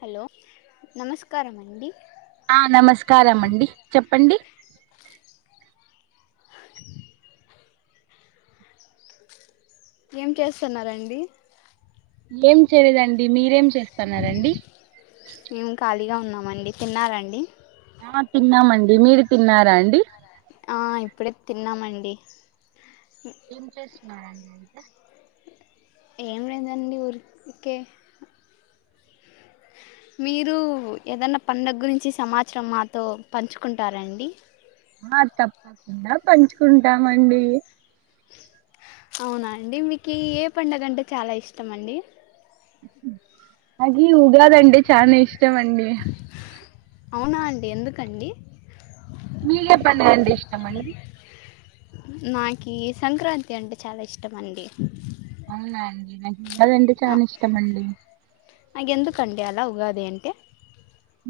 Hello నమస్కారం అండి ఆ నమస్కారం అండి చెప్పండి ఏం చేస్తున్నారు అండి ఏం చేయలేదండి మీరేం చేస్తాన్నారండీ మేము ఖాళీగా ఉన్నామండి తిన్నార అండి ఆ తిన్నామండి మీరు తిన్నారా అండి ఆ ఇప్పుడే తిన్నామండి ఏం చేస్తున్నారండి అయితే ఏం లేదండి ఊరికే మీరు ఏదన్నా పండుగ గురించి సమాచారం మాతో పంచుకుంటార అండి ఆ తప్పకుండా పంచుకుంటామండి అవునా అండి మీకు ఏ పండుగ అంటే చాలా ఇష్టమండి నాకి ఉగాది అంటే చానా ఇష్టం అండి అవునా అండి ఎందుకండి మీకు ఏ పండుగ అంటె ఇష్టం అండి నాకు సంక్రాంతి అంటే చాలా ఇష్టం అండి. అవునా అండి నాకు చాల అంటే చాలా ఇష్టం అండి. నాకు ఎందుకుంటే అలా ఉగాది అంటే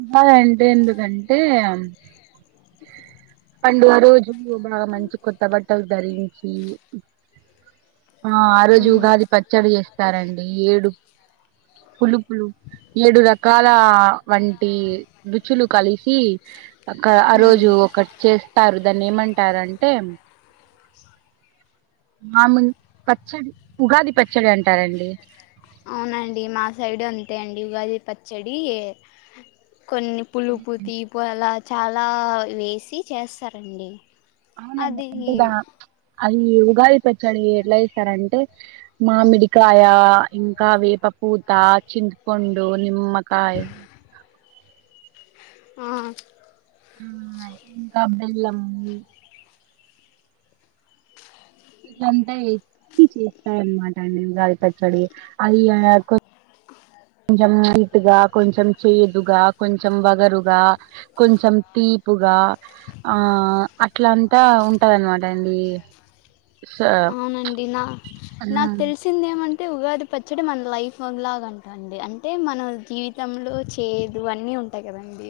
ఉగాది అంటే ఎందుకంటే ఉహు పండగ రోజు బాగా మంచి కొత్త బట్టలు ధరించి ఆ ఆ రోజు మ్మ్. ఉగాది పచ్చడి చేస్తారండి ఏడు. పులుపు ఏడు రకాల వంటి రుచులు కలిసి ఆ రోజు మ్మ్. ఒకటి చేస్తారు దాన్ని ఏమంటారంటే మామిడి పచ్చడి ఉగాది పచ్చడి అంటారండి. అవునండి మా సైడ్ అంతే అండి ఉగాది పచ్చడి కొన్ని పులుపు తీపు అలా చాలా వేసి చేస్తారండి అవునండి అది అంటే దా అది ఉగాది పచ్చడి ఎట్ల చేస్తరాంటే మామిడికాయ ఇంకా వేప పూత చింతపండు నిమ్మకాయ ఆ ఆ ఇంకా బెల్లం ఎంత ఎత్తి చేస్తారన్న మాట ఉగాది పచ్చడి అది ఆ కొంచెం ఇటుగా కొంచెం చేదుగా కొంచెం వగరుగా కొంచెం తీపుగా ఆ అట్లాంటి అట్లా ఉంటదన్నమాట అండీ తిందాం అంటే ఉగాది పచ్చడి మన లైఫ్ లాగా అంటంది అంటే మన జీవితంలో చేదు అన్నీ ఉంటమ్ అంతే కదండి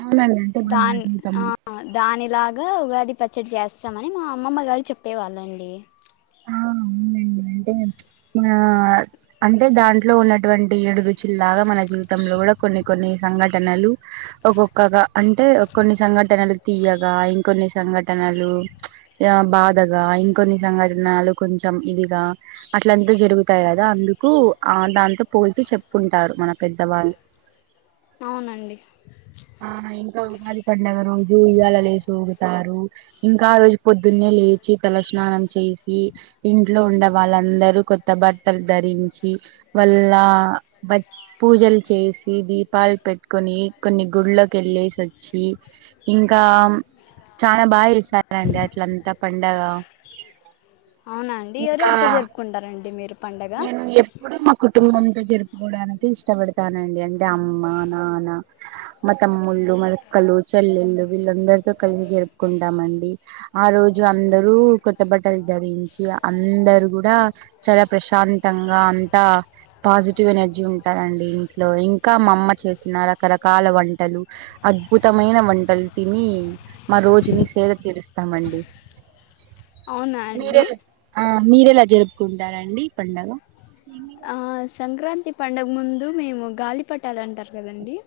అవునండి అంటే ఇప్పుడు మన రాన్ ఆ జీవితంలో దానిలాగా ఉగాది పచ్చడి చేస్తామని మా అమ్మమ్మ గారు చెప్పేవాళ్ళండి. ఆ అవునండి అంటే ఆ అంటే దాంట్లో ఉన్నటువంటి ఏడు రుచులులాగా మన జీవితంలో కూడా కొన్ని కొన్ని సంఘటనలు ఒక్కొక్కగా అంటే కొన్ని సంఘటనలు తీయగా ఇంకొన్ని సంఘటనలు. ఆ బాధగా ఇంకొన్ని సంఘటనలు కొంచెం ఇదిగా. అట్లంత జరుగుతాయి కదా అందుకు ఆ దాంతో పోల్చ చెప్పుకుంటారు మన పెద్దవాళ్ళు అవునండి. ఆ ఇంకా ఉగాది పండుగ రోజు ఉయ్యాలలు వేసిఊగుతారు. ఇంకా ఆరోజు పొద్దున్నే లేచి తలస్నానం చేసి ఇన్ ఇంట్లో ఉన్న వాళ్ళందరూ కొత్త బట్టలు ధరించి మల్ల పూజలు చేసి దీపాలు పెట్టుకొని కొన్ని గుళ్ళ కెల్లే వచ్చి ఇంకా చాలా బాగా చేసారండి అట్లంతా పండగ అవునా అండి ఇంకా ఎవరెవరితో జరుపుకుంటారండి మీరు పండగ నేను ఎప్పుడు మా కుటుంబంతో జరుపుకోవడానికి ఇష్టపడతానండి అంటే అమ్మ నాన్న మా తమ్ముళ్ళు మా అక్కలు చెల్లెలు వీళ్ళందరితో కలిసి జరుపుకుంటామండి ఆ రోజు అందరు కొత్త బట్టలు ధరించి అందరు కూడా చాలా ప్రశాంతంగా అంతా పాజిటివ్ ఎనర్జీ ఉంటారండి ఇంట్లో ఇంకా మా అమ్మ చేసిన రకరకాల వంటలు. అద్భుతమైన వంటలు తిని మా రోజుని సేర తీరుస్తామండి అవునా అండి మీరేలా ఆ మీరేలా జరుపుకుంటారండి పండగ! ఆ సంక్రాంతి పండుగ ముందు మేము గాలిపటాలంటారు కదండీ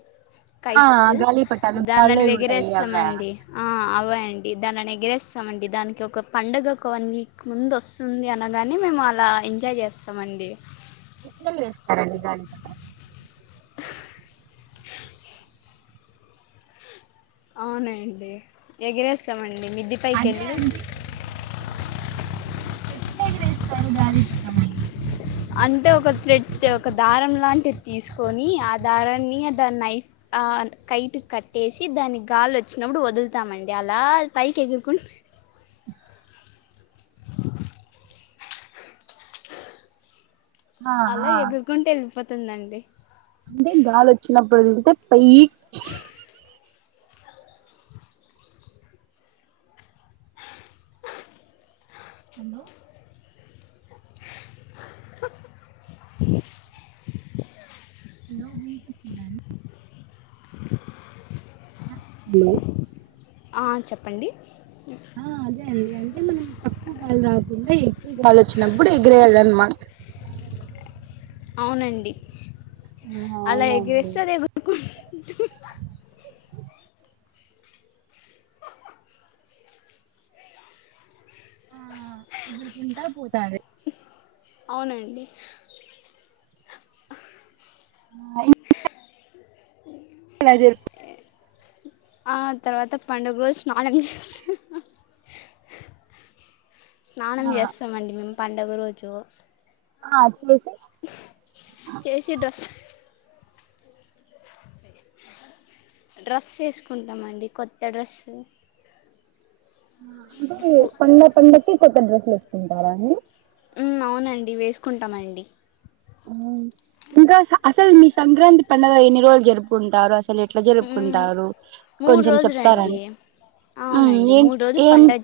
ఆ కైట్స్ గాలిపటాలు గాల్లో దానేను ఎగురుతాయి అవా వెగిరేస్తామండి ఆ అవే అండి దానేని ఎగిరేస్తామండి దానికి ఒక పండుగ ఒక వన్ వీక్ ముందు వస్తు. వస్తుంది అనగాని మేము అలా ఎంజాయ్ చేస్తామ అండి పిల్లలు ఏస్తారండి దానికి అవునాండి ఎగిరేస్తామండి మిది పైకి అదే వెళ్ళి. అండి ఎట్లా ఎగరేస్తారు దాన్ని అంటే ఒక థ్రెడ్ ఒక దారం లాంటిది తీసుకొని ఆ దారాన్ని దనై ఆ కైట్ కట్టేసి దానికి గాలి వచ్చినప్పుడు వదులుతామండి అలా పైకి ఎగురుకుంటు అలా ఆహా ఎగురుకుంటూ వెళ్ళిపోతుందండి. అంటే గాలి వచ్చినప్పుడు వదిలితే పైకి [unintelligible] హలో అ [unintelligible] హలో వినిపిస్తుందా అండి హలో ఆ చెప్పండి ఆ అదే అండి అంటే మనం తక్కువ గాలి రాకుండా ఎక్కువగాలి వచ్చినప్పుడు ఎగిరేయాలి అనమాట అవునండి ఆ అలా అవునండి ఎగరేస్తే ఎగురుకుంటూ ఆ ఎగురుకుంటా పోతాది అవునండి. [unintelligible] [inaudible] [unintelligible] ఆ తర్వాత పండుగ రోజు స్నానం చేస్తూ స్నానం ఆ చేస్తామండి మేము పండుగ రోజు ఆ [unintelligible] చేసి డ్రాస్ డ్రస్ ఎసుకుంటామండి కొత్త డ్రస్సు అంటే పు పండగ పండగకి కొత్త డ్రస్సులు వేసుకుంటారా అండి ఉమ్ అవునండి వేసుకుంటామండి ఇంకా అసలు మీ సంక్రాంతి పడుగ ఎన్ని రోజులు జరుపుకుంటారు అసలు అది ఎట్లా ఉమ్, జరుపుకుంటారు మూడు కొంచెం చెప్తారా రోజులండి అండి ఉమ్ అవునండి ఏం మూడు రోజు ఏం పండగ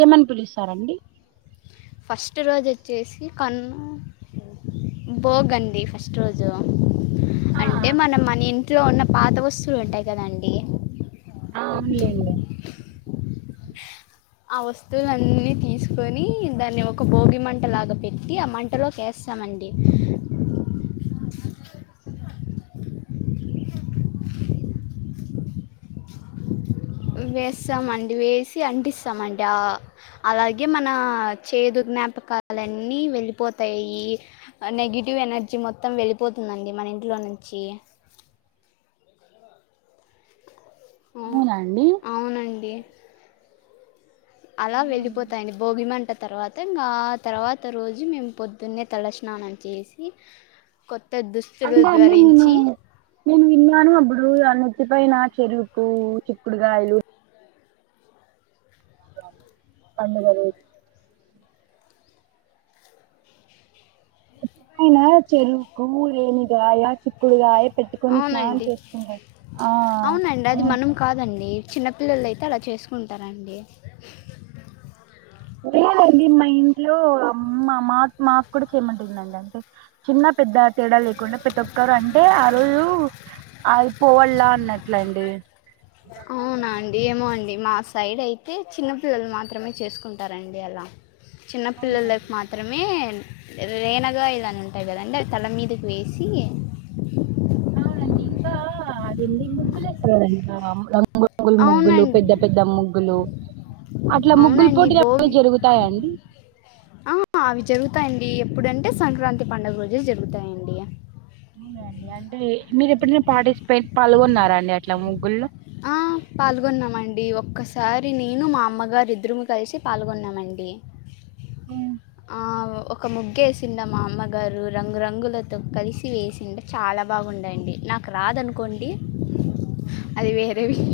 ఏమని పిలుస్తారండి ఫస్ట్ రోజు వచ్చేసి కనుమ ఉ బోగడి ఫస్ట్ రోజు ఆ అంటే మనం మన ఇంట్లో ఉన్న పాత వస్తువులు ఉంటాయి కదండి అవును లెండి ఆ వస్తువుల అన్ని తీసుకొని దాన్ని ఒక భోగి మంట లాగా పెట్టి ఆ మంటలోకి వే ఇస్తామండి వేస్తామండి వేసి అంటిస్తామంట ఆ అలాగే మన చేదు జ్ఞాపకాలన్నీ వెళ్ళిపోతాయి నెగిటివ్ ఎనర్జీ మొత్తం వెళ్ళిపోతుందండి మన ఇంట్లో నుంచి ఆ- అవునా అండి అవునండి, అలా వెళ్ళిపోతాయనీ భోగి మంటలు తర్వాత ఇంగా తర్వాత రోజు మేము పొద్దున్నే తలస్నానం చేసి కొత్తదుస్ అంటే అన్ని నేను నేను విన్నాను అప్పుడు ఆ నెత్తి పైన చెరుకు, చిక్కుడుగాయలు పండగ రోజ్ అయినా చెరుకు, రేణిగాయ, చిక్కుడుగాయ పెట్టుకొని స్నానం అవునండి చేసుకుంటారు. ఆ అవునండి అది ఆ మనం కాదండి, చిన్నపిల్లలు అయితే అలా చేసుకుంటారండి. లేదండి మా ఇంట్లో అమ్ మా మా మాకు కూడా చేయమంటుందండి చిన్న పెద్ద తేడా లేకుండా ప్రతి ఒక్కరు అంటే ఆ రోజు అది పోవళ్లా అన్నట్లండి అవునా అండి ఏమో అండి, మా సైడ్ అయితే చిన్న పిల్లలు మాత్రమే చేసుకుంటారండి అలా. చిన్న పిల్లల లైఫ్ అవునండి మా త్రమే రేనగా ఇలాని ఉంటాయి కదండి అవి తల మీదకి వేసి అవునండి ఇంకా అదేంది ముగ్గులేస్తరు కదండీ రంగు గులు ముగ్గులు పెద్ద అవునండి పెద్ద ముగ్గులు, అట్ల ముగ్గులు అవునండి పోటీ అప్పుడే భోగి జరుగుతాయండి. ఆ అవి జరుగుతాయండి, ఎప్పుడుంటే సంక్రాంతి పండుగ రోజే జరుగుతాయండి. అదే అండి అంటే మీరు ఎప్పుడైనా పార్టిసిపేట్ పాల్గొన్నారా అండి అట్లా ముగ్గుల్లో? ఆ పాల్గొన్నమండి ఒక్కసారి నేను, మా అమ్మగారు ఇద్దరుము కలిసి పాల్గొన్నామండి. ఆ ఒ ఒక ముగ్గు వేససింద మా అమ్మగారు రంగురంగులతో కలిసి వేసిండే చాలా బాగుండేయండి నాక్ రాదనుకోండి అది వేరే విష్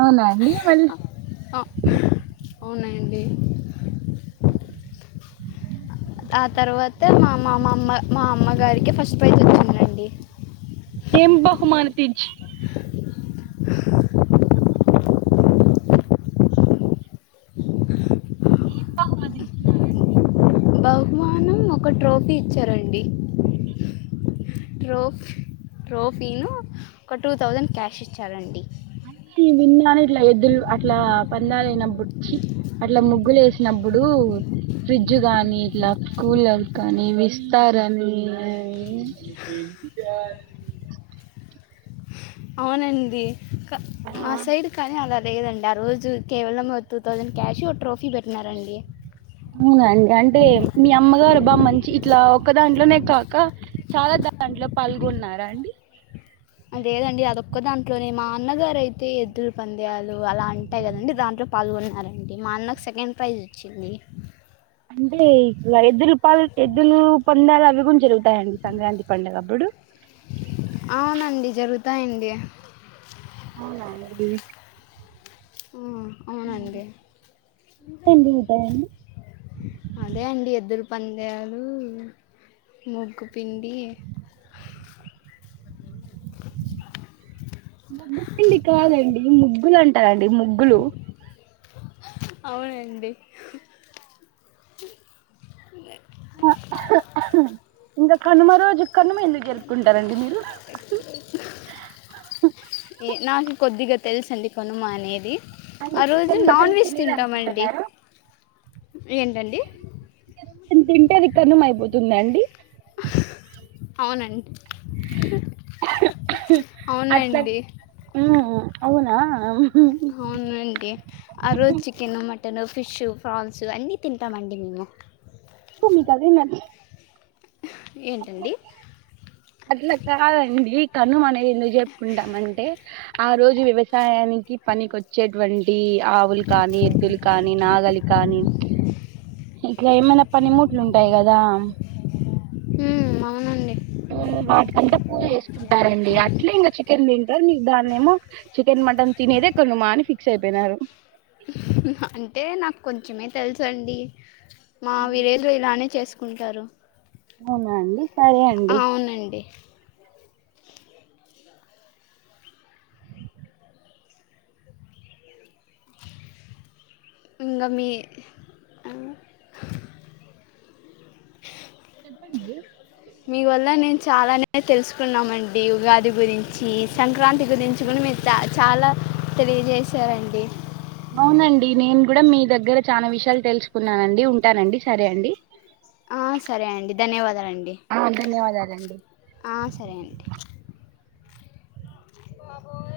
అవునా అండి వల్ అ అవునండి ఆ తర్వాత మా మా మామ్మ మా అమ్మగారికే ఫస్ట్ ప్రైజ్ వచ్చిందండి. ఏం బహుమానతిచ్ ఏం బహుమతి ఇచ్చినారండి బహుమానం ఒక ట్రోఫీ ఇచ్చారండి. ట్రోఫ్ ట్రోఫీను ఒక టూ థౌజండ్ క్యాష్ ఇచ్చారండి. ఈ విన్నా అని ఇట్ల ఎద్దులు అట్ల పందాలైనప్పుడు చ్చి అట్ల ముగ్గులు ఏసినప్పుడు ఫ్రిడ్జ్ గానీ ఇట్ల కూలర్ కానీ, విస్తారన్ని అవునండి క మా సైడ్ కానీ అలా లేదండి ఆ రోజు కేవలము టూ థౌజండ్ క్యాషు, ట్రోఫీ పెట్టినారండి. అవునండి అంటే మీ అమ్మగారు బా మంచి ఇట్లా ఒక్క దాంట్లోనే కాక, చాలా దాంట్లో పాల్గొన్నారా అండి? లేదండి అదొక్క దాంట్లోనే మా అన్నగారయితే ఎద్దురు పంద్యాలు అలా అంటాయి కదండి దాంట్లో పాల్గొన్నారండి, మా అన్నకు సెకండ్ ప్రైజ్ వచ్చింది. అంటే ఇ ఎద్దులు పల్ ఎద్దులు పందాలవి కూడ జరుగుతాయండి సంక్రాంతి పండుగప్పుడు? అవునండి జరుగుతాయండి. అవునా అండి ఉమ్ అవునండి అదే అండి ఎద్దుల పందెలు ముగ్గుపిండి ముగ్గు పిండి కాదండి ముగ్గులు అంటారండి ముగ్గులు అవునండి లే ఇంకా కనుమ రోజు కనుమ ఎందుకు జరుపుకుంటారండి మీరు నాకి కొద్దిగా తెలుసండి కనుమ అనేది అంటే ఆ రోజు చికెన్ నాన్ మటన్ వెజ్ తినేది తింటామండి అనుకుంటున్నారా ఏంటండి? తింటే అది కనుమ అయిపోతుందా అండి అవునండి అవునండి ఉమ్ అవునా? అవునుండి ఆ రోజు చికెను, మటను, ఫిషు, ఫ్రాల్సు, అన్నీ తింటామండి మేము తూ మీకు అదేనా ఏంటండి? అట్ల కాదండి కనుమ అనే ఎందుకు జరుపుకుంటామంటే ఆ రోజు వ్యవసాయానికి పనికొచ్చే టువంటి ఆవులు కానీ, ఎద్దుల్ కానీ నాగలి కానీ ఇట్లా ఏమైనా పనిముట్లు ఉంటాయ్ కదా మ్మ్, అవునండి వాటికంతా పూ చేేసుకుంటారండి అట్లే ఇంకా చికెన్ తింటారు మీకు దాన్నేమో చికెన్, మటన్ తినేది కనుమ అని ఫిక్స్ ఐపేనారు అంటే నాకు కొంచెమే తెలుసు అండి మా విలేజ్ లో ఇలానే చేస్ కుంటారు అవునా అండి సరే అండి అవునండి ఇంగ మీ అల్లో చెప్పండి మీ వల్ల నేను చాలానే తెలుసుకున్నామండి ఉగాది గురించి సంక్రాంతి గురించి కూడా నేర్చ్ చా చాలా తెలియజేశారండి అవునండి నేను కూడా మీ దగ్గర చాలా విషయాలు తెలుసుకున్నానండి ఉంటానండి సరే అండి ఆ సరే అండి ధన్యవాదాలండి ఆ ధన్యవాదాలండి ఆ సరే అండి బాబోయ్